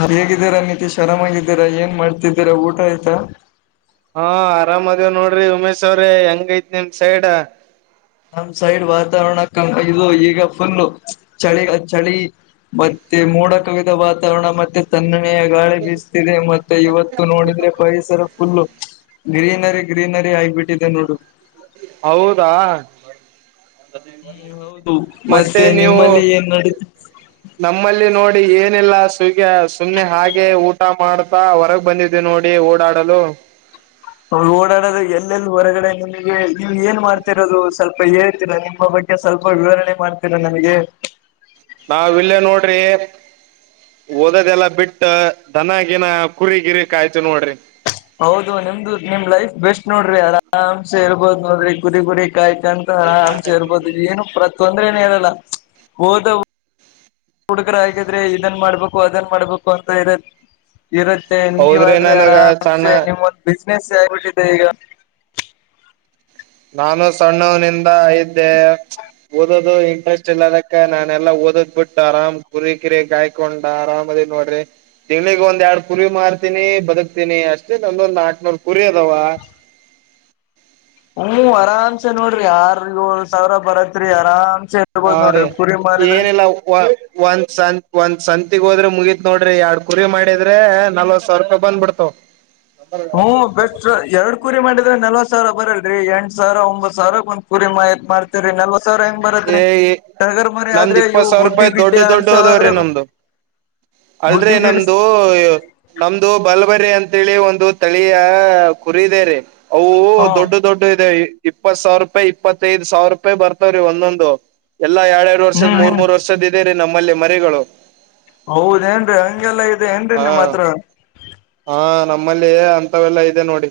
ಹರಿಯಗಿದ್ದೀರಾ ನೀತಿಶ್ ಅರಾಮ್ ಆಗಿದ್ದೀರಾ ಏನ್ ಮಾಡ್ತಿದ್ದೀರಾ ಊಟ ಆಯ್ತಾ. ಹಾ ಆರಾಮದೇ ನೋಡ್ರಿ ಉಮೇಶ್ ಅವ್ರೆ ಹೆಂಗೈತ್ ನಿಮ್ ಸೈಡ್. ನಮ್ ಸೈಡ್ ವಾತಾವರಣ ಕ ಇದು ಈಗ ಫುಲ್ ಚಳಿ ಚಳೀ. ಮತ್ತೆ ಮೋಡ ಕವಿದ ವಾತಾವರಣ ಮತ್ತೆ ತನ್ನೆಯ ಗಾಳಿ ಬೀಸ್ತಿದೆ ಮತ್ತೆ ಇವತ್ತು ನೋಡಿದ್ರೆ ಪರಿಸರ ಫುಲ್ಲು ಗ್ರೀನರಿ. ಗ್ರೀನರಿ ಆಗಿಬಿಟ್ಟಿದೆ ನೋಡು. ಹೌದಾ ಹ್ಮ್ ಹೌದು ಮತ್ತೆ ನೀವು ನಿಮ್ಮಲ್ಲಿ ಏನ್ ನಡೀತ ನಮ್ಮಲ್ಲಿ ನೋಡಿ ಏನಿಲ್ಲ ಸುಗೆ ಸುಮ್ಮನೆ ಹಾಗೆ ಊಟ ಮಾಡ್ತಾ ಹೊರಗ್ ಬಂದಿದ ದ್ದೆ ನೋಡಿ ಓಡಾಡಲು. ಅವ್ರು ಓಡಾಡೋದು ಎಲ್ಲೆಲ್ಲಿ ಹೊರಗಡೆ ನಿಮಗೆ ನೀವ್ ಏನ್ ಮಾಡ್ತಿರೋದು ಸ್ವಲ್ಪ ಹೇಳ್ತಿರಾ ನಿಮ್ಮ ಬಗ್ಗೆ. ಗ್ಗೆ ಸ್ವಲ್ಪ ವಿವರಣೆ ಮಾಡ್ತೀರ ನನಗೆ. ನಾವ ಇಲ್ಲೇ ನೋಡ್ರಿ. ಓದದೆಲ್ಲಾ ಬಿಟ್ಟ ದನಗಿನ ಕುರಿ ಗಿರಿ ಕಾಯ್ತಿವಿ ನೋಡ್ರಿ. ಹೌದು ನಿಮ್ದು ನಿಮ್ ಲೈಫ್ ಬೆಸ್ಟ್ ನೋಡ್ರಿ ಆರಾಮ್ಸೆ ಇರ್ಬೋದು ನೋಡ್ರಿ ಕುರಿ ಗುರಿ ಕಾಯ್ಕೆಂಡ್. ಆರಾಮ್ ಸೇ ಇರ್ಬೋದು ಏನು ಪ್ರತೊಂದ್ರೇನ ಇರಲ್ಲ ಹೋದ ಹುಡ್ಗ್ರ ಆಗಿದ್ರೆ ಇದನ್ ಮಾಡ್ಬೇಕು ಅದನ್ ಮಾಡ್ಬೇಕು ಅಂತ ಇರದ ಇರುತ್ತೆ ಹೌದ್ರಿ ನೀವಾದ್ರೆ ನನಗ ಆರಾಮ್ಸೆ ಸಣ್ಣ ನಿಮ್ಮೊಂದ ಬಿಸ್ನೆಸ್ ಆಗ್ಬಿಟ್ಟಿದೆ ಈಗ. ನಾನು ಸಣ್ಣವನಿಂದ ಇದ್ದೆ. ಓದೋದು ಇಂಟ್ರೆಸ್ಟ್ ಇಲ್ಲ ಅದಕ್ಕ ನಾನೆಲ್ಲಾ ಓದೋದ್ ಬಿಟ್ಟು ಆರಾಮ್ ಕುರಿ ಕಿರಿ ಕಾಯ ಕೊಂಡ ಆರಾಮದೇ ನೋಡ್ರಿ. ತಿಂಗಳಿಗ ಒಂದ್ ಎರಡ್ ಕುರಿ ಮಾರ್ತೀನಿ ಬದುಕ್ತೀನಿ ಅಷ್ಟೇ ಒಂದೊಂದ್ ನಾಕನೂರ್ ಕುರಿ ಅದಾವ. ಹ್ಮ ಆರಾಮ್ಸೆ ನೋಡ್ರಿ ಆರ್ ಏಳ್ ಸಾವಿರ ಬರತ್ರಿ ಆರಾಮ್ಸೆ ಇರ್ಬೋದ್ ಹಾರಿ ನೋಡ್ರಿ ಕುರಿ ಮಾರಿದ್ರೆ ಏನಲ್ಲ ವ ಒಂದ್ ಸ ಒಂದ ಸಂತಗ ಹೋದ್ರೆ ಮುಗೀತ ನೋಡ್ರಿ ಎರಡ್ ಕುರಿ ಮಾಡಿದ್ರೆ ನಲ್ವತ ಸಾವಿರಪಾಯಿ ಬಂದ ಬಿಡ್ತಾವ. [inaudible] ಹ್ಮ ಬೆಸ್ಟ್ ಎರಡ ಕುರಿ ಮಾಡಿದ್ರ ನಲ್ವತ್ ಸಾವಿರ ಬರಲ್ರರಿ ಎಂಟು ಸಾವಿರ ಒಂಬತ್ತು ಸಾವಿರ ಒಂದ್ ಕುರಿ ಮಾ ಇದ ರಿ ನಲ್ವಸವರ ಹೆಂಗ ಬರತ್ರಿ. ಏ ಟಗರ ಮರೀ ನಮ್ದ್ ಆದ್ರೆ ಇವು ಇಪ್ಪತ್ ಸಾವಿರ ಗುಡ್ಡಿ ರೂಪಾಯಿ ಬಡ್ಡೆ ದೊಡ್ಡ ಆಡ್ಸಾವ ಆದ್ರ ಅಲ್ರ ನಮ್ದು ನಮ್ದು ಬಲ್ಬರಿ ಅಂತೇಳಿ ಒಂದು ತಳಿಯ ಕುರಿದೆರೀ ಅವು ಹ ದೊಡ್ಡ ದೊಡ್ಡ ಇದೆ ಇಪ್ಪತ್ ಸಾವಿರಪಾಯಿ ಇಪ್ಪತ್ತೈದು ಸಾವಿರಪಾಯಿ ಬರ್ತಾವ್ರೀ ಒಂದೊಂದು ಎಲ್ಲಾ ಎರಡು ಎರಡು ಎ ವರ್ಷದ ಹ್ಮ್ ಮೂರ್ ಹ್ಮ್ ಮೂರ್ ವರ್ಷದ ಇದೆರೀ ನಮ್ಮಲ್ಲಿ ಮರಿಗಳು ಹೌದ ಏನ್ರೀ ಹಂಗೆಲ್ಲಾ ಇದೆ ಏನ್ರರಿ ಹಾ ನಿಮ್ ಹತ್ರ ಹಾ ನಮ್ಮಲ್ಲಿ ಅಂತವೆಲ್ಲಾ ಇದೆ ನೋಡಿ.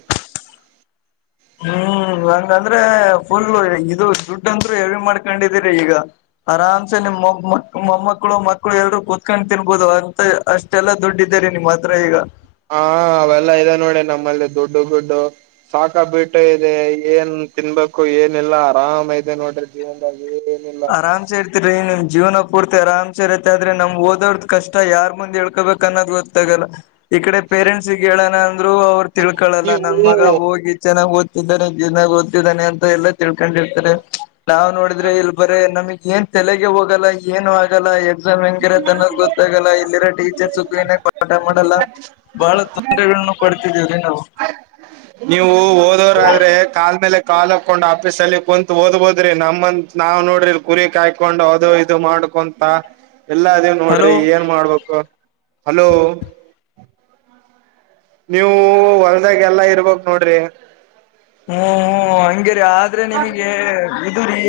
ಹ್ಮ ಹಂಗಂದ್ರೆ ಫುಲ್ ಇದು ದುಡ್ಡ ಅಂದ್ರು ಎ ಮಾಡ್ಕೊಂಡಿದೀರಿ ಈಗ ಆರಾಮ್ಸೆ ನಿಮ್ಮ ಮಾಂ ಮೊಮ್ಮಕ್ಕಳು ಮಕ್ಕಳು ಎಲ್ರು ಕುೂತ್ಕೊಂಡು ತಿನ್ಬಹದು ಅಂತ ಅಷ್ಟ ಟೇಲ್ಲ ದುಡ್ಡಿದ್ದರಿ ನಿಮ್ಮ ಹತ್ರ ಈಗ ಹಾ ಅವೆಲ್ಲ ಇದೆ ನೋಡಿ ನಮ್ಮಲ್ಲಿ ದುಡ್ಡು ದುಡ್ಡು ಸಾಕ ಬಿಟು ಇದೆ ಏನ್ ತಿನ್ಬೇಕು ಏನಿಲ್ಲ ಆರಾಮ ಇದೆ ನೋಡ್ರಿ. [unintelligible] ಇರ್ತರಿ ನಿಮ್ಮ ಜೀವನ ಪೂರ್ತಿ ಆರಾಮಸೆ ಇರತ್ತೆ ಆದ್ರೆ ನಮ್ ಓದೋರ ಕಷ್ಟ ಯಾರ ಮುಂದ ಹೇಳ್ಕೊಬೇಕ ಅನ್ನೋ ಗೊ ತಗಲ್ಲ ಈ ಕಡೆ ಪೇರೆಂಟ್ಸಗ ಹೇಳೋಣ ಅಂದ್ರು ಅವ್ರು ತಿಳ್ಕೊಳಲ್ಲ ನನ್ನ ಮಗ ನೀವು ಹೋಗಿ ಚೆನ್ನಾಗ ಓದ ಇದಾರೆ ದಿನಾಗ ಓದತ್ತಿದ್ದಾನೆ ಅಂತ ಎಲ್ಲಾ ತಿಳ್ಕೊಂಡಿರ್ತಾರೆ ನಾವು ನೋಡಿದ್ರೆ ಇ ನಮಗ ಏನ್ ತಲೆಗೆ ಹೋಗಲ್ಲ ಏನು ಆಗಲ್ಲ ಎಕ್ಸಾಮ್ ಹೆಂಗಿರತ್ತೆ ಅನ್ನೋದು ಗೊತ್ತಾಗಲ್ಲ ಇಲ್ಲಿರೋ ಟೀಚರ್ಸ್ ಕ್ಲನ್ ಪಾಠ ಮಾಡಲ್ಲ ಬಹಳ ತೊಂದ್ರರೆಗಳನ್ನ ಪಡ್ತಿದೀವ್ರಿ ನಾವ ನೀವು ಓದೋರ ಆದ್ರೆ ಕಾಲ್ ಮೇಲೆ ಕಾಲ್ ಹಾಕೊಂಡ ಆಫೀಸ ಅಲ್ಲಿ ಕುಂತ ಓದ್ಬೋದ್ರಿ ನಮ್ಮ ನಾವ್ ನೋಡ್ರಿ ಕುರಿ ಕಾಯ ಕೊಂಡು ಅದು ಇದು ಮಾಡ್ಕೊಂತ ಎಲ್ಲ ಅದು ಹಲೋ ನೋಡ್ರಿ ಏನ್ ಮಾಡ್ಬೇಕು ಹಲೋ ನೀವು ಒಲ್ದಾಗ ಎಲ್ಲಾ ಇರ್ಬಕ ನೋಡ್ರಿ. ಹ್ಮ ಹ್ಮ ಹಂಗೇರಿ ಆದ್ರೆ ನಿಮಗೆ ಇದುರಿ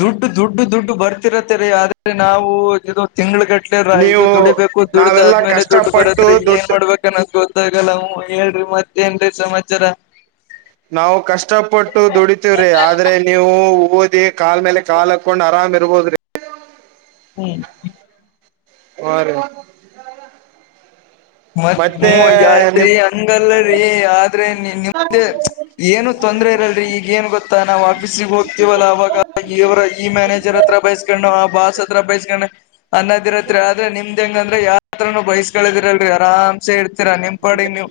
ದುಡ್ಡು ದುಡ್ಡು ದುಡ್ಡು ಬರ್ತಿರತ್ತರೀ ಆದ್ರೆ ನಾವು ಇದು ತಿಂಗಳಗಟ್ಟ ರಾಯ್ ನೀವು ದುಡಿಬೇಕು ದುಡದ ನಾವೆಲ್ಲಾ ಆದ್ಮೇಲೆ ದುಡ್ಡು ಕಷ್ಟಪಟ್ಟು ಬರತ್ರಿ ಏನ್ ದುಡ್ಡು ಮಾಡ್ಬೇಕು. ನ ಗೊತ್ತಾಗಲ್ಲ ಹ್ಮ ಹೇಳ್ರಿ ಮತ್ತೇಏನರೀ ಸಮಾಚಾರ. ನಾವು ಕಷ್ಟಪಟ್ಟು ದುಡಿತೀವ್ರಿ ಆದ್ರೆ ನೀವು ಓದಿ ಕಾಲ ಮೇಲೆ ಕಾಲ್ ಹಾಕೊಂಡ ಆರಾಮ ಇರ್ಬೋದ್ರಿ. ಹ್ಮ ಹಾರಿ ಮತ್ ಹ್ಮ್ ಅಲ್ರಿ ಹಂಗಲ್ಲರಿ ಆದ್ರೆ ನಿಮ್ದ ಏನು ತೊಂದ್ರೆ ಇರಲ್ರರಿ ಈಗ ಏನ್ ಗೊತ್ತಾ ನಾವ ಆಫೀಸಿಗ ಹೋಗ್ತೀವಲ್ಲ ಅವಾಗ ಇವರ ಈ ಮ್ಯಾನೇಜರ್ ಹತ್ರ ಬಯಸ್ ಕೊನು ಆ ಬಾಸ್ ಹತ್ರ ಬೈಸ್ಕೊಂಡ ಅನ್ನದಿರತ್ತತ್ರಿ ಆದ್ರೆ ನಿಮ್ದ ಹೆಂಗಂದ್ರ ಯಾರ ಹತ್ರನು ಬೈಸ್ಕಳದಿರಲ್ ಆರಾಮ್ಸೆ ಇರ್ತೀರಾ ನಿಂಪಾಡ ನೀವ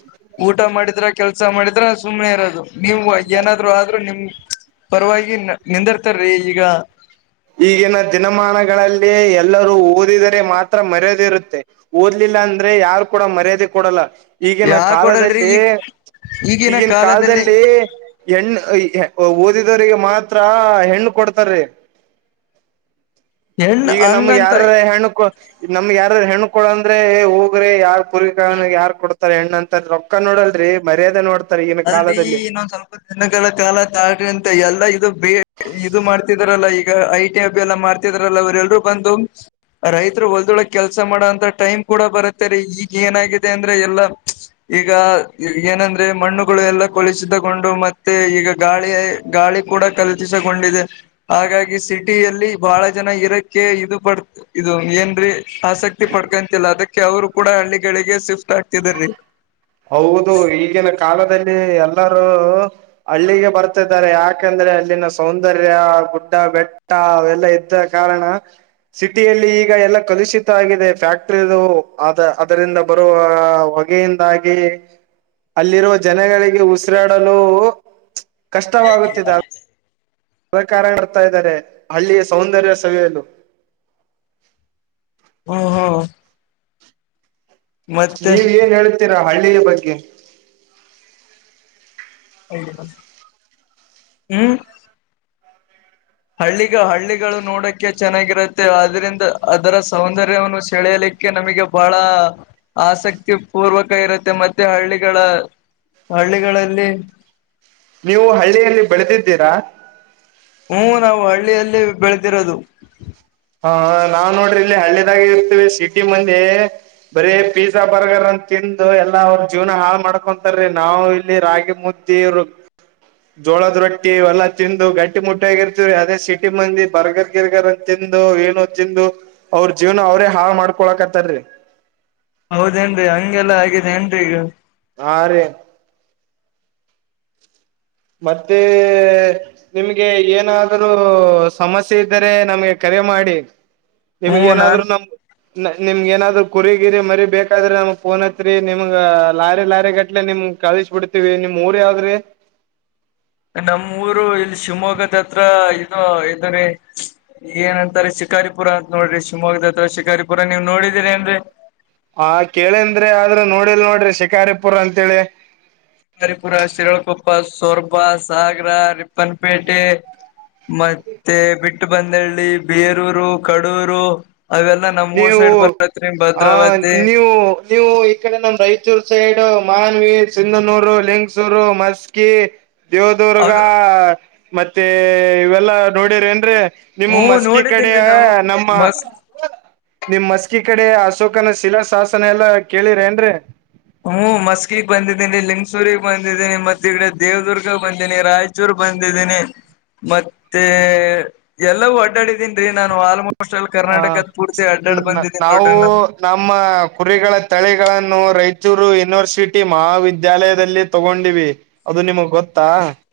ಊಟ ಮಾಡಿದ್ರ ಕೆಲ್ಸ ಮಾಡಿದ್ರ ಸುಮ್ನೆ ಇರೋದು. ನೀವು ಏನಾದ್ರು ಆದ್ರರು ನಿಮ್ಮ ಪರವಾಗಿ ನಿಂದಿರ್ತರೀ ಈಗ. ಈಗಿನ ದಿನಮಾನಗಳಲ್ಲಿ ಎಲ್ಲರೂ ಓದಿದರೆ ಮಾತ್ರ ಮರೆದಿರುತ್ತೆ. ಓದ್ಲಿಲ್ಲ ಅಂದ್ರೆ ಯಾರ ಕೂಡ ಮರ್ಯಾದೆ ಕೊಡಲ್ಲ. ಈಗಿನ ಯಾಕ ಕೊಡಲ್ರಿ ಕಾಲದಲ್ಲಿ ಈಗ ಈಗಿನ ಕಾಲದಲ್ಲಿ. ಹೆಣ್ಣ ಓದಿದವರಿಗೆ ಮಾತ್ರ ಹೆಣ್ಣ ಕೊಡ್ತಾರೆ. ಹೆಣ್ಣ ಈಗ ನಮ್ಗ ಯಾರರ ಹಂಗಂತ ಹೆಣಕ ನಮ್ಗೆ ಯಾರರ ಹೆಣ್ಣ ಕೊಡಂದ್ರೆ ಹೋಗ್ರೆ ಯಾರ ಕುರಿ ಕಾಯನಗಿ ಯಾರ ಕೊಡ್ತಾರೆ ಹೆಣ್ಣಂತ ತ್ತದ ರೊಕ್ಕ ನೋಡಲ್ಲರಿ ಮರ್ಯಾದೆ ನೋಡ್ತಾರ ಈಗಿನ ಕಾಲದಲ್ಲಿ. ಇನ್ನೊಂದ ಸ್ವಲ್ಪ ದಿನಗಳ ಕಾಲ ತಾಳ್ರಿ ಅಂತ ಎಲ್ಲಾ ಇದು ಬೇ ಇದು ಮಾಡ್ತಿದ್ರಲ್ಲ ಈ ಐಟಿಅಬಿ ಎಲ್ಲ ಮಾಡ್ತಿದ್ರಲ್ಲ ಅವ್ರ ಎಲ್ರರು ಬಂದು ರೈತರ ಹೊಲ್ದೊಳಗ್ ಕೆಲ್ಸ ಮಾಡೋಂತ ಟೈಮ್ ಕೂಡ ಬರುತ್ತೆ ರೀ ಈಗ ಏನಾಗಿದೆ ಅಂದ್ರೆ ಎಲ್ಲಾ. ಈಗಾ ಏನಂದ್ರೆ ಮಣ್ಣು ಗಳು ಎಲ್ಲ ಕಲುಷಿತಗೊಂಡು ಮತ್ತೆ ಈಗ ಗಾಳಿಯ ಗಾಳಿ ಕೂಡ ಕಲುತಿಸಗೊಂಡಿದೆ. ಹಾಗಾಗಿ ಸಿಟಿಯಲ್ಲಿ ಬಹಳ ಜನ ಇರಕ್ಕೆ ಇದು ಪಡ್ ಇದು ಏನರಿ. ಆಸಕ್ತಿ ಪಡ್ಕೊಂತಲ್ಲ ಅದಕ್ಕೆ ಅವ್ರು ಕೂಡ ಹಳ್ಳಿಗಳಿಗೆ ಶಿಫ್ಟ್ ಆಗ್ತಿದಾರೀ. ಹೌದು ಈಗಿನ ಕಾಲದಲ್ಲಿ ಎಲ್ಲರೂ ಹಳ್ಳಗೆ ಬರ್ತಿದಾರೆ ಯಾಕಂದ್ರೆ ಅಲ್ಲಿನ ಸೌಂದರ್ಯ ಗುಡ್ಡ ಬೆಟ್ ಟ್ಟಾ ಅವೆಲ್ಲ ಇದ್ದ ಕಾರಣ. ಸಿಟಿಯಲ್ಲಿ ಈಗ ಎಲ್ಲ ಕಲುಷಿತ ಆಗಿದೆ ಫ್ಯಾಕ್ಟರಿದು ಅದ್ ಅದರಿಂದ ಬರುವ ಹೊಗೆಯಿಂದ. ದಾಗಿ ಅಲ್ಲಿರುವ ಜನಗಳಿಗೆ ಉಸಿರಾಡಲು. ಕಷ್ಟವಾಗುತ್ತಿದೆ. [inaudible] ಸಹಕಾರ ಬರ್ತಾ ಇದ್ದಾರೆ ಹಳ್ಳಿಯ ಸೌಂದರ್ಯ ಸವಿಯಲು ಹಾ ಹಾ. ನೀವ ಏನ್ ಹೇಳತ್ತಿರಾ ಹಳ್ಳಿಯ ಬಗ್ಗೆ. ಹ್ಮ್. ಹಳ್ಳಿಗ ಹಳ್ಳಿಗಳು ನೋಡಕ ಚೆನ್ನಾಗಿರುತ್ತೆ ಆದ್ರಂದ ಅದರ ಸೌಂದರ್ಯವನ್ನು ಸೆಳೆಯಲಿಕ್. ಕ್ಕೆ ನಮಗೆ ಬಹಳ ಆಸಕ್ತಿ ಪೂರ್ವಕ ಇರುತ್ತೆ ಮತ್ತೆ ಹಳ್ಳಿಗಳ ಹಳ್ಳಿಗಳಲ್ಲಿ ನೀವು ಹಳ್ಳಿಯಲ್ಲಿ ಬೆಳೆದಿದ್ದೀರಾ. ಹು ನಾವು ಹಳ್ಳಿಯಲ್ಲಿ ಬೆಳೆದಿರೋದು. ಹಾ ನಾವ್ ನೋಡ್ರಿ ಇಲ್ಲಿ ಹಳ್ಳಿನಾಗ ಇರ್ತವಿ ಸಿಟಿ ಮಂದಿ. ಬರೀ ಪಿಜಾ ಬರ್ಗರ್ ಅಂತ ತಿಂದು ಎಲ್ಲಾ ಅವ್ರ ಜೀವನಾ ಹಾಳ ಮಾಡ್ಕೊಂತಾರೀ ನಾವ ಇಲ್ಲಿ ರಾಗಿ ಮುದ್ ತೀರು ಜೋಳದ ರೊಟ್ಟಿ ಇವೆಲ್ಲಾ ತಿಂದು ಗಟ್ಟಿ ಮುಟ್ಟಿ ಆಗಿರ್ತಿವ್ರಿ ಅದೇ ಸಿಟಿ ಮಂದಿ ಬರ್ಗರ್ ಗಿರ್ಗರ್ ಅಂತಿದ್ ತಿಂದು ಏನೋ ತಿಂದು ಅವ್ರ ಜೀವನ ಅವ್ರೇ ಹಾಳ್ ಮಾಡ್ಕೊಳಕತ್ತಾರೀ. ಹೌದೇನ್ರೀ ಹಂಗೆಲ್ಲಾ ಆಗಿದೆ ಏನ್ರಿ ಈಗ. ಹಾ ರೀ. ಮತ್ತೆ. ನಿಮ್ಗೆ ಏನಾದರೂ ಸಮಸ್ಯೆ ಇದ್ದರೆ ನಮ್ಗೆ ಕರೆ ಮಾಡಿ. ನಿಮಗ್ ಹ್ಮ್ ಏನಾದ್ರು ನಾನ್ ನಮ್ ನಿಮ್ಗ ಏನಾದ್ರು ಕುರಿಗಿರಿ ಮರಿ ಬೇಕಾದ್ರೆ ನಮಗ್ ಫೋನ್ ಹಚ್ಚರಿ ನಿಮ್ಗ ಲಾರಿ ಲಾರಿ ಗಟ್ಲೆ ನಿಮ್ ಕಳಿಸ್ ಬಿಡ್ತೀವಿ ನಿಮ್ ಊರ್ ಯಾವದರಿ. ನಮ್ಮ್ ಊರು ಇಲ್ಲಿ ಶಿವಮೊಗ್ಗದ ಹತ್ರ ಇದು ಇದುರಿ. ಈಗ ಏನಂತಾರೆ ಶಿಕಾರಿಪುರ ಅಂತ ನೋಡ್ರಿ ಶಿವಮೊಗ್ಗದ ಹತ್ರ ಶಿಕಾರಿಪುರ ನೀವು ನೋಡಿದೀರ ಏನ್ರಿ. ಹ ಕೇಳೇಂದ್ರೆ ಆದ್ರೂ ನೋಡಿಲ್ ನೋಡ್ರಿ ಶಿಕಾರಿಪುರ್ ಅಂತೇಳಿ. ಶಿಕಾರಿಪುರ ಶಿರಳಕೊಪ್ಪ ಸೋರ್ಬಾ ಸಾಗರ ರಿಪ್ಪನ್ಪೇಟೆ ಮತ್ತೆ ಬಿಟ್ಟಬಂದಳ್ಳಿ ಬೇರೂರು ಕಡೂರು ಅವೆಲ್ಲಾ ನಮ್ ಊರ್ ನೀವು ಸೈಡ್ ಬರತ್ರಿ ಆ ಭದ್ರಾವತಿ ನೀವು ನೀವು ಈ ಕಡೆ ನಮ ರಾಯಚೂರ್ ಸೈಡ್ ಮಾನ್ವಿ, ಸಿಂಧನೂರು, ಲಿಂಗಸೂರು, ಮಸ್ಕಿ, ಅ ದೇವದುರ್ಗ ಮತ್ತೆ ಇವೆಲ್ಲಾ ನೋಡಿರಿ ಏನ್ರೀ ನಿಮ್ಮ ಹ್ಮ ಮಸ್ಕಿ ಕಡ ನೋಡಿದೀನ್ರಿ ನಾವು ನಮ್ಮ ಮಸ್ ನಿಮ್ ಮಸ್ಕಿ ಕಡೆ ಅಶೋಕನ ಶಿಲಾಶಾಸನ ಎಲ್ಲಾ ಕೇಳಿರ ಏನ್ರರಿ ಹುಂ ಮಸ್ಕಿ ಬಂದಿದ್ದೀನಿ ಲಿಂಗಸೂರಿ ಬಂದಿದ್ದೀನಿ ಮತ್ತ ಇಡೆ ದೇವದುರ್ಗ ಬಂದೇನಿ ರಾಯ ಚೂರು ಬಂದಿದ್ದೀನಿ ಮತ್ತೆ ಎಲ್ಲಾ ಒಡ್ಡಾಡಿದ್ದೀನಿ. ನಾನು ಆಲ್ಮೋಸ್ಟ್ ಅಲ್ಲಿ ಹ ಕರ್ನಾಟಕದ ಪೂರ್ತಿ ಅಡ್ಡಾಡ್ ಬಂದಿದ್ದೀರಿ ನಾವು ನೋಡ್ರಿ ನಾನು ನಮ್ಮ ಕುರಿಗಳ ತಳಿಗಳನ್ನು ರಾಯಚೂರು ಯೂನಿವರ್ಸಿಟಿ ಮಹಾವಿದ್ಯಾಲಯದಲ್ಲಿ ತಗೊಂಡಿವಿ ಅದು ನಿಮಗ್ ಗೊತ್ತಾ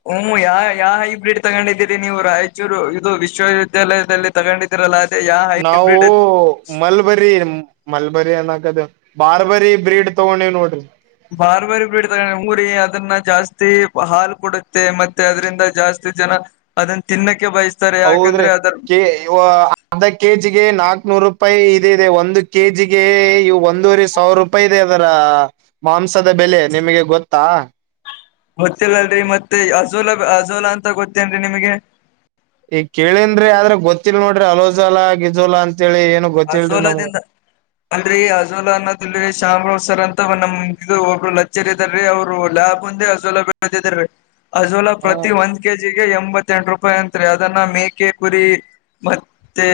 ಹುಂ ಯಾ ಯಾವ ಹೈಬ್ರಿಡ್ ತಗೊಂಡಿದ್ದೀರಿ ನೀವು ರಾಯಚೂರು ಇದು ವಿಶ್ವವಿದ್ಯಾಲಯದಲ್ಲಿ ತಗೊಂಡಿದರಲ್ಲಾ ಅದೇ ಯಾವ ನಾವು ಹೈಬ್ರಿಡ್ ಮಲ್ಬರಿ ಮಲ್ಬರಿ ಅನ್ಕಾದ ಬಾರ್ಬರಿ ಬ್ರೀಡ್ ತಗೊಂಡವ ನೋಡ್ರಿ ಬಾರ್ಬಾರಿ ಬಡ್ತಾರೆ ಊರಿ ಅದನ್ನ ಜಾಸ್ತಿ ಹಾಲು ಕೊಡುತ್ತೆ ಮತ್ತೆ ಅದ್ರಿಂದ ಜಾಸ್ತಿ ಜನಾ ಅದನ್ನ ತಿನ್ನಕ್ಕೆ ಬಯಸ್ಸ ಹೌದ್ರಿ ಕೆ ಅರ್ಧ ಕೆ ಜಿಗೆ ನಾಕ್ನೂರು ರೂಪಾಯಿ ಇದ ಇದೆ ಒಂದು ಕೆ ಜಿಗೆ ಒಂದೂರೆ ಸಾವಿರ ರೂ ಪಾಯಿ ಇದೆ ಅದರ ಮಾಂಸದ ಬೆಲೆ ನಿಮಗೆ ಗೊತ್ತಾ ಗೊತ್ತಿಲ್ಲಲ್ರರಿ ಮತ್ತೆ ಅಜೋಲಾ ಅಜೋಲಾ ಅಂತ ಗೊತ್ತೇನ್ರರಿ ನಿಮ್ಗೆ ಈಗ ಕೇಳನ್ರಿ ಆದ್ರೆ ಗೊತ್ತಿಲ್ಲಲ್ ನೋಡ್ರಿ ಅಲೋಜೋಲಾ ಗಿಜೋಲಾ ಅಂತೇಳಿ ಏನು ಗೊತ್ತಿಲ್ರಿ ನಮ್ಗ ಅಸೋಲಾದಿಂದ ಅಲ್ರೀ ಅಜೋಲಾ ಅನ್ನೋದಲ್ರಿ ಶಾಮರಾವ್ ಸರ್ ಅಂತ ನಮ ಇದು ಒಬ್ರು ಲಚರ ಇದ್ದಾರಿ ಅವ್ರು ಲ್ಯಾಬ್ ಒಂದೆ ಅಜೋಲಾ ಹ ಪ್ರತಿ ಒಂದ ಕೆ ಜಿಗೆ ಎಂಬತ್ತೆಂಟು ರೂಪಾಯಿ ಅಂತ್ರಿ ಅದನ್ನ ಮೇಕೆ ಕುರಿ ಮತ್ತೆ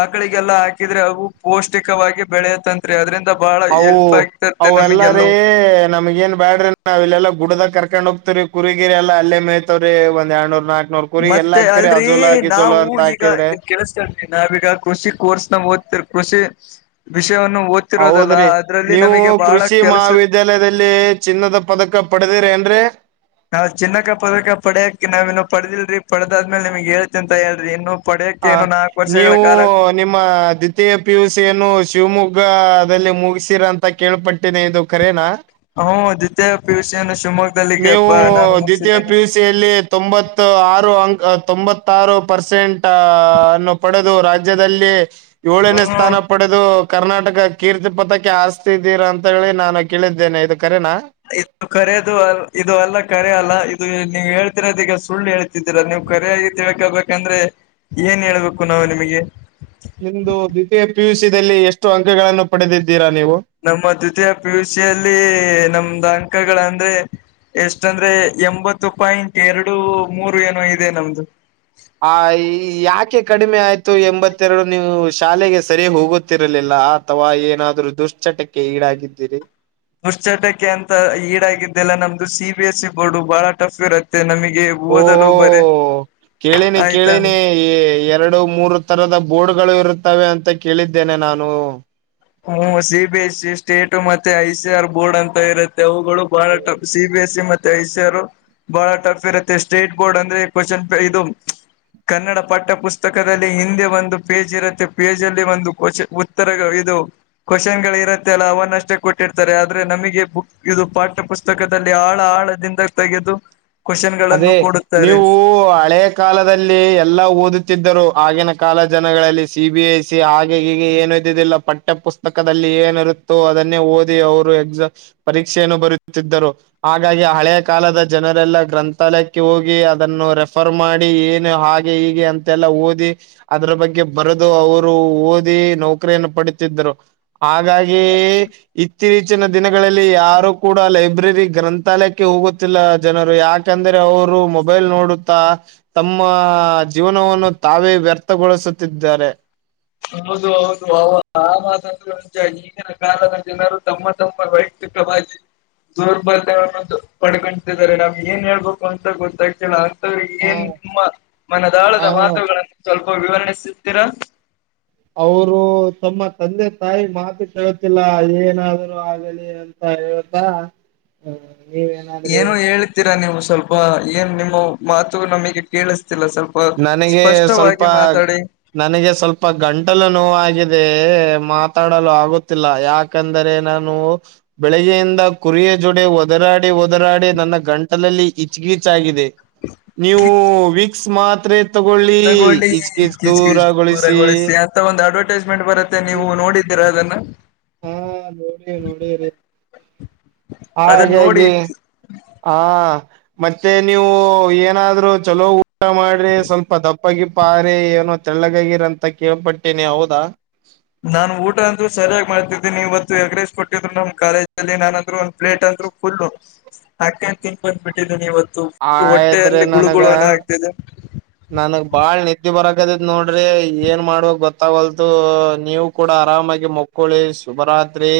ಆಕಳಿಗೆಲ್ಲಾ ಹಾಕಿದ್ರೆ ಅವು ಪೌಷ್ಟಿಕವಾಗಿ ಬೆಳೆಯತಂತ ಅದ್ರಿಂದ ಬಹಳ ಅವು ಹೆಲ್ಪ್ ಆಗುತ್ತಿದ್ದಂತ ನಮಗೆಲ್ಲವು ನಮ ಗೆನ್ ಬ್ಯಾಡ್ರಿ ನಾವು ಇಲ್ಲ ಗುಡ್ಡದಾಗ ಕರ್ಕೊಂಡ್ ಹೋಗ್ತವರಿ ಕುರಿಗಿರಿ ಎಲ್ಲಾ ಅಲ್ಲೇ ಮೇಯತಾವ್ರೀ ಒಂದ್ರಡ್ನೂರ್ ನಾಕ್ ನಮ್ ಕುರಿಗೆ ಎಲ್ಲಾ ಮತ್ತೆ ಹಾಕ್ತಿರಿ ಅಜೋಲಾ ಗಿಜೋಲಾ ಅಂತ ಹಾಕಿದ್ರೆ ಕೆಳಸಕೋರಿ ನಾವೀಗ ಕೃಷಿ ಕೋರ್ಸ್ ನ ಓದ್ತಿರ ಕೃಷಿ ವಿಷಯ ಓದ್ತಿರೋದೆಲ್ಲಾ ಹೌದ್ರಿ ಅದ್ರಲ್ಲಿ ನಮಗೆ ಬಹಳ ಕೆಲಸ ವಿದ್ಯಾಲಯದಲ್ಲಿ ಚಿನ್ನದ ಪದಕ ಪಡೆದಿರ ಏನ್ರೀ ನಾವ್ ಚಿನ್ನಕ್ಕ ಪದಕ ಪಡ್ಯಾಕ ನಾವ್ ಇನ್ನು ಪಡದಿಲ್ರರಿ ಪಡದಾದ್ಮೇಲೆ ನಿಮ್ಗ್ ಹೇಳ್ತೀನಿ ತೋರೀ ಹೇಳ್ರಿ ಇನ್ನು ಆ ಪಡ್ಯೋಕ್ಕೆೇನು ನಾಲ್ಕು ವರ್ಷಗಳ ನೀವು ಕಾಲ ನಿಮ್ಮ ದ್ವಿತೀಯ ಪಿಯುಸಿಯನ್ನು ಶಿವಮೊಗ್ಗದಲ್ಲಿ ಮುಗಿಸಿರ ಅಂತ ಕೇಳ್ಪಟ್ಟ ಇದು ಕರೇನಾ ಹೂ ದ್ವಿತೀಯ ಪಿಯುಸಿಯನ್ನು ಶಿವಮೊಗ್ಗ ನೀವು ದ್ವಿತೀಯ ಪಿ ಯು ಸಿಯಲ್ಲಿ ತೊಂಬತ್ತು ಆರು ಅಂಕ್ ತೊಂಬತ್ತಾರು ಪರ್ಸೆಂಟ್ ಅನ್ನು ಪಡೆದು ರಾಜ್ಯ ರಾಜ್ಯದಲ್ಲಿ ಏಳನೇ ಹ್ಮ ಸ್ಥಾನ ಪಡೆದು ಕರ್ನಾಟಕ ಕೀರ್ತಿ ಪತಾಕೆ ಹಾಸ್ತಿದ್ದೀರ ಅಂತ ಹೇಳಿ ನಾನು ಕೇಳಿದ್ದೇನೆ ಇದು ಕರೆನಾ ಇದು ಕರೆೋದು ಇದು ಅಲ್ಲ ಕರೆ ಅಲ್ಲ ಇದು ನೀವು ಹೇಳ್ತಿರೋದ ಈಗ ಸುಳ್ಳು ಹೇಳ್ತ ರಾ ನೀವು ಕರೆಯಾಗಿ ತಿಳ್ಕಬೇಕಂದ್ರೆ ಏನ್ ಹೇಳ್ಬೇಕು ನಾವು ನಿಮಗೆ ನಿಮ್ದ ದ್ವಿತೀಯ ಪಿ ಯು ಸಿ ದಲ್ಲಿ ಎಷ್ಟು ಅಂಕಗಳನ್ನು ಪಡೆದಿದ್ದೀರಾ ನೀವು. ನಮ್ಮ ಅ ದ್ವಿತೀಯ ಪಿಯುಸಿಯಲ್ಲಿ ನಮ್ದ ಅಂಕಗಳಂದ್ರೆ ಎಷ್ಟಂದ್ರೆ ಎಂಬತ್ತು ಪಾಯಿಂಟ್ ಎರಡು ಮೂರು ಏನೋ ಇದೆ ನಮ್ದು ಆ ಯಾಕೆ ಕಡಿಮೆ ಆಯ್ತು ಎಂಬತ್ತೆರಡು ನೀವು ಶಾಲೆಗೆ ಸರಿ ಹೋಗುತ್ತಿರಲಿಲ್ಲ. ಅಥವಾ ಏನಾದರು ದುಶ್ಚಟಕ್ಕೆ ಈಡಾಗಿದ್ದೀರಿ. ದುಶ್ಚಟಕ್ಕೆ ಅಂತ ಈಡಾಗಿದ್ದ ಅಲ್ಲ ನಮ್ದು C B S C board ಬಹಳ ಟಫ್ ಇರುತ್ತೆ ನಮಗೆ. ಓ ಓದಲು ಬರೆ ಕೇಳಿನಿ ಆಯ್ತಾ. ಕೇಳಿನಿ ಎರಡು ಮೂರು ತರದ ಬೋರ್ಡ್ಗಳು ಇರುತ್ತವೆ ಅಂತ ಕೇಳಿದ್ದೇನೆ ನಾನು. ಹ್ಮ C B S C state ಮತ್ತೆ ಐ ಸಿ ಆರ್ ಬೋರ್ಡ್ ಅಂತ ಇರ ತ್ತೆ ಅವುಗಳು ಬಹಳ tough C B S C ಮತ್ ಟೈಸರು ಬಹಳ ಟಫ್ ಇರುತ್ತೆ ಸ್ಟೇಟ್ ಬೋರ್ಡ್ ಅಂದ್ರೆ ಕ್ವಶನ್ ಪೇ ಇದು. ಕನ್ನಡ ಪಠ್ಯ ಪುಸ್ತಕದಲ್ಲಿ ಹಿಂದೆ ಒಂದು ಪೇಜ್ ಇರುತ್ತೆ. ಪೇಜ್ ಅಲ್ಲಿ ಒಂದು ಕ್ವೆ ಉತ್ತರ ಇದು, ಕ್ವಶನ್ ಗಳು ಇರುತ್ತೆ ಅಲ್ಲ ಅವನ್ನ ಅಷ್ಟೇ ಕೊಟ್ಟಿರ್ತಾರೆ. ಆದ್ರೆ ನಮಗೆ ಬುಕ್ ಇದು ಪಾಠ್ಯ ಪುಸ್ತ ಪುಸ್ತಕದಲ್ಲಿ ಆಳ ಆಳದಿಂದ ತೆಗೆದು. ಕ್ವಶನ್ ಗಳನ್ನು ಅದೇ ಕೊಡುತ್ತಾರೆ ನೀವು ಹಳೆ. ಕಾಲದಲ್ಲಿ ಎಲ್ಲಾ ಓದುತ್ತಿದ್ದರು. ಆಗಿನ ಕಾಲ ಜನಗಳಲ್ಲಿ ಸಿ ಬಿ ಎಸ್ ಇ ಹಾಗೆ ಹೀಗೆ ಏನ ಇದ್ದುದಿಲ್ಲ. ಪಠ್ಯ ಪುಸ್ತಕದಲ್ಲಿ ಏನಿರುತ್ತೋ ಅದನ್ನೇ ಓದಿ ಅವರು ಎಕ್ಸಾಮ್. ಪರೀಕ್ಷೆಯನ್ನು ಬರಿಯತ್ತಿದ್ದರು. ಹಾಗಾಗಿ ಹಳೆಯ ಕಾಲದ ಜನರೆಲ್ಲ ಗ್ರಂಥ ಸ್ಥಳಕ್ಕೆ ಹೋಗಿ ಅದನ್ನು ರೆಫರ್ ಮಾಡಿ ಏನು ಹಾಗೆ ಹೀಗೆ ಅಂತೆಲ್ಲ ಓದಿ. ಅದ್ರ ಬಗ್ಗೆ ಬರೆದು ಅವರು ಓದಿ ನೌಕರಿಯನ್ನು ಪಡಿತಿದ್ದರು. ಹಾಗಾಗಿ. ಇತ್ತೀಚಿನ ದಿನಗಳಲ್ಲಿ ಯಾರು ಕೂಡ ಲೈಬ್ರರಿ ಗ್ರಂಥಾಲಯಕ್ಕೆ ಹೋಗುತ್ತಿಲ್ಲ ಜನರು. ಯಾಕ್ ಯಾಕಂದ್ರೆ ಅವರು ಮೊಬೈಲ್ ನೋಡುತ್ತಾ. ತಮ್ಮ ಜೀವನವನ್ನು ತಾವೇ ವ್ಯರ್ಥಗೊಳಿಸುತ್ತಿದ್ದಾರೆ. ಹೌದು ಹೌದು ಆ ಮಾತ ಅಂತ್ರು ನಿಜ. ಈಗಿನ ಕಾಲದ ಜನರು ತಮ್ಮ ತಮ್ಮ ವೈಯಕ್ತಿಕವಾಗಿ, ದೌರ್ಬಲ್ಯವನ್ನು ಪಡ್ಕೊಂಡತಿದ್ದಾರೆ ನಾವ್ ಏನ್ ಹೇಳ್ಬೇಕು ಅಂತ ಗೊತ್ತಾಯಿತ್ತಿಲ್ಲ. ಹ ಏನ್ ನಿಮ್ಮ ಹ ಮನದಾಳದ ಮಾತುಗಳನ್ನು ಸ್ವಲ್ಪ ವಿವರಣಿಸುತ್ತೀರಾ. ಅವರು ತಮ್ಮ ತಂದೆ ತಾಯಿ ಮಾತು ಕೇಳ್ತಿಲ್ಲ. ಏನಾದ್ರು ಆಗಲಿ, ಅಂತ ಹೇಳ್ತಾ ನೀವು ಏನ್ ಏನು ಹೇಳ್ತೀರಾ ನೀವು ಸ್ವಲ್ಪ ಏನ್ ನಿಮ್ಮ ಮಾತು ನಮಗೆ ಕೇಳಿಸ್ತಿಲ್ಲ. ಸ್ವಲ್ ನನಗೆ ಸ್ವಲ್ಪ ಸ್ಪಷ್ಟವಾಗಿ ಮಾತಾಡಿ. ನನಗೆ ಸ್ವಲ್ಪ ಗಂಟಲು ನೋವಾಗಿದೆ ಮಾತಾಡಲು ಆಗುತ್ತಿಲ್ಲ. ಯಾಕ್ ಯಾಕಂದರೆ ನಾನು. ಬೆಳಗ್ಗೆಯಿಂದ ಕುರಿಯ ಜೋಡೆ ಒದರಾಡಿ ಒದರಾಡಿ ನನ್ನ ಗಂಟಲಲ್ಲಿ ಕೀಚ್ಚ್ ಗಿಚ್ಚ್ ಆಗಿದೆ. ನೀವು ವೀಕ್ಸ್ ಮಾತ್ರೆ. ತಗೊಳ್ಳಿ ತಗೋಳ್ಳಿ ಗಿಚ್ಚ್ ಗಿಚ್ಚ್. ದೂರಗೊಳಿಸಿ ಅಂತ ಒಂದ್ ಅಡ್ವರ್ಟೈಸ್ಮೆಂಟ್ ಬರತ್ತೆ ನೀವು ನೋಡಿದ್ದೀರಾ ಅದನ್ನ. ಹಾ ನೋಡಿವ್ರಿ ನೋಡಿವ್ರಿ. ಅದನ್ನ ನೋಡಿ ಹಾಗಾಗಿ ಆ. ಮತ್ತೆ ನೀವು ಏನಾದ್ರು ಚಲೋ ಊಟ ಮಾಡ್ರಿ ಸ್ವಲ್ಪ ದಪ್ಪ. ಗಿಪ್ಪಾ ಆರಿ. ತಳ್ಳಗಾಗಿರಂತ ಕೇಳ್ಪಟ್ಟೀನಿ ಹೌದಾ. ನಾನು ಊಟ ಅಂತ್ರು ಸರಿಯಾಗಿ ಮಾಡ್ತಿದ್ದೀನಿ. ಇವತ್ತು ಎಗ್ ರೈಸ್ ಕೊಟ್ಟ್ರು ನಮ್ಮ್ ಕಾಲೇಜ ಅಲ್ಲಿ ನಾನ ಅಂದ್ರರು ಒಂದ ಪ್ಲೇಟ್ ಅಂತ್ರು ಫುಲ್ಲು ತಟ್ಟೆನೇ ತಿಂದ್ ಬಂದ್ಬಿಟ್ಟಿದ್ದೀನಿ ಇವತ್ತು. ಆಯ್ತ್ರಿ ಹೊಟ್ಟೆಯಲ್ಲಿ ಗುಳುಗುಳು ಅನಾತ್ತಿದೆ. ನನ್ಗ್ ಬಾಳ್ ನಿದ್ದೆ ಬರಕತೈತೆ ನೋಡ್ರಿ ಏನ್ ಮಾಡ್ಬೇಕ್ ಗೊತ್ತಾಗಲ್ತು. ನೀವು ಕೂಡ ಆರಾಮಾಗಿ ಮುಕ್ಕೊಳ್ಳಿ ಶುಭರಾತ್ರಿ.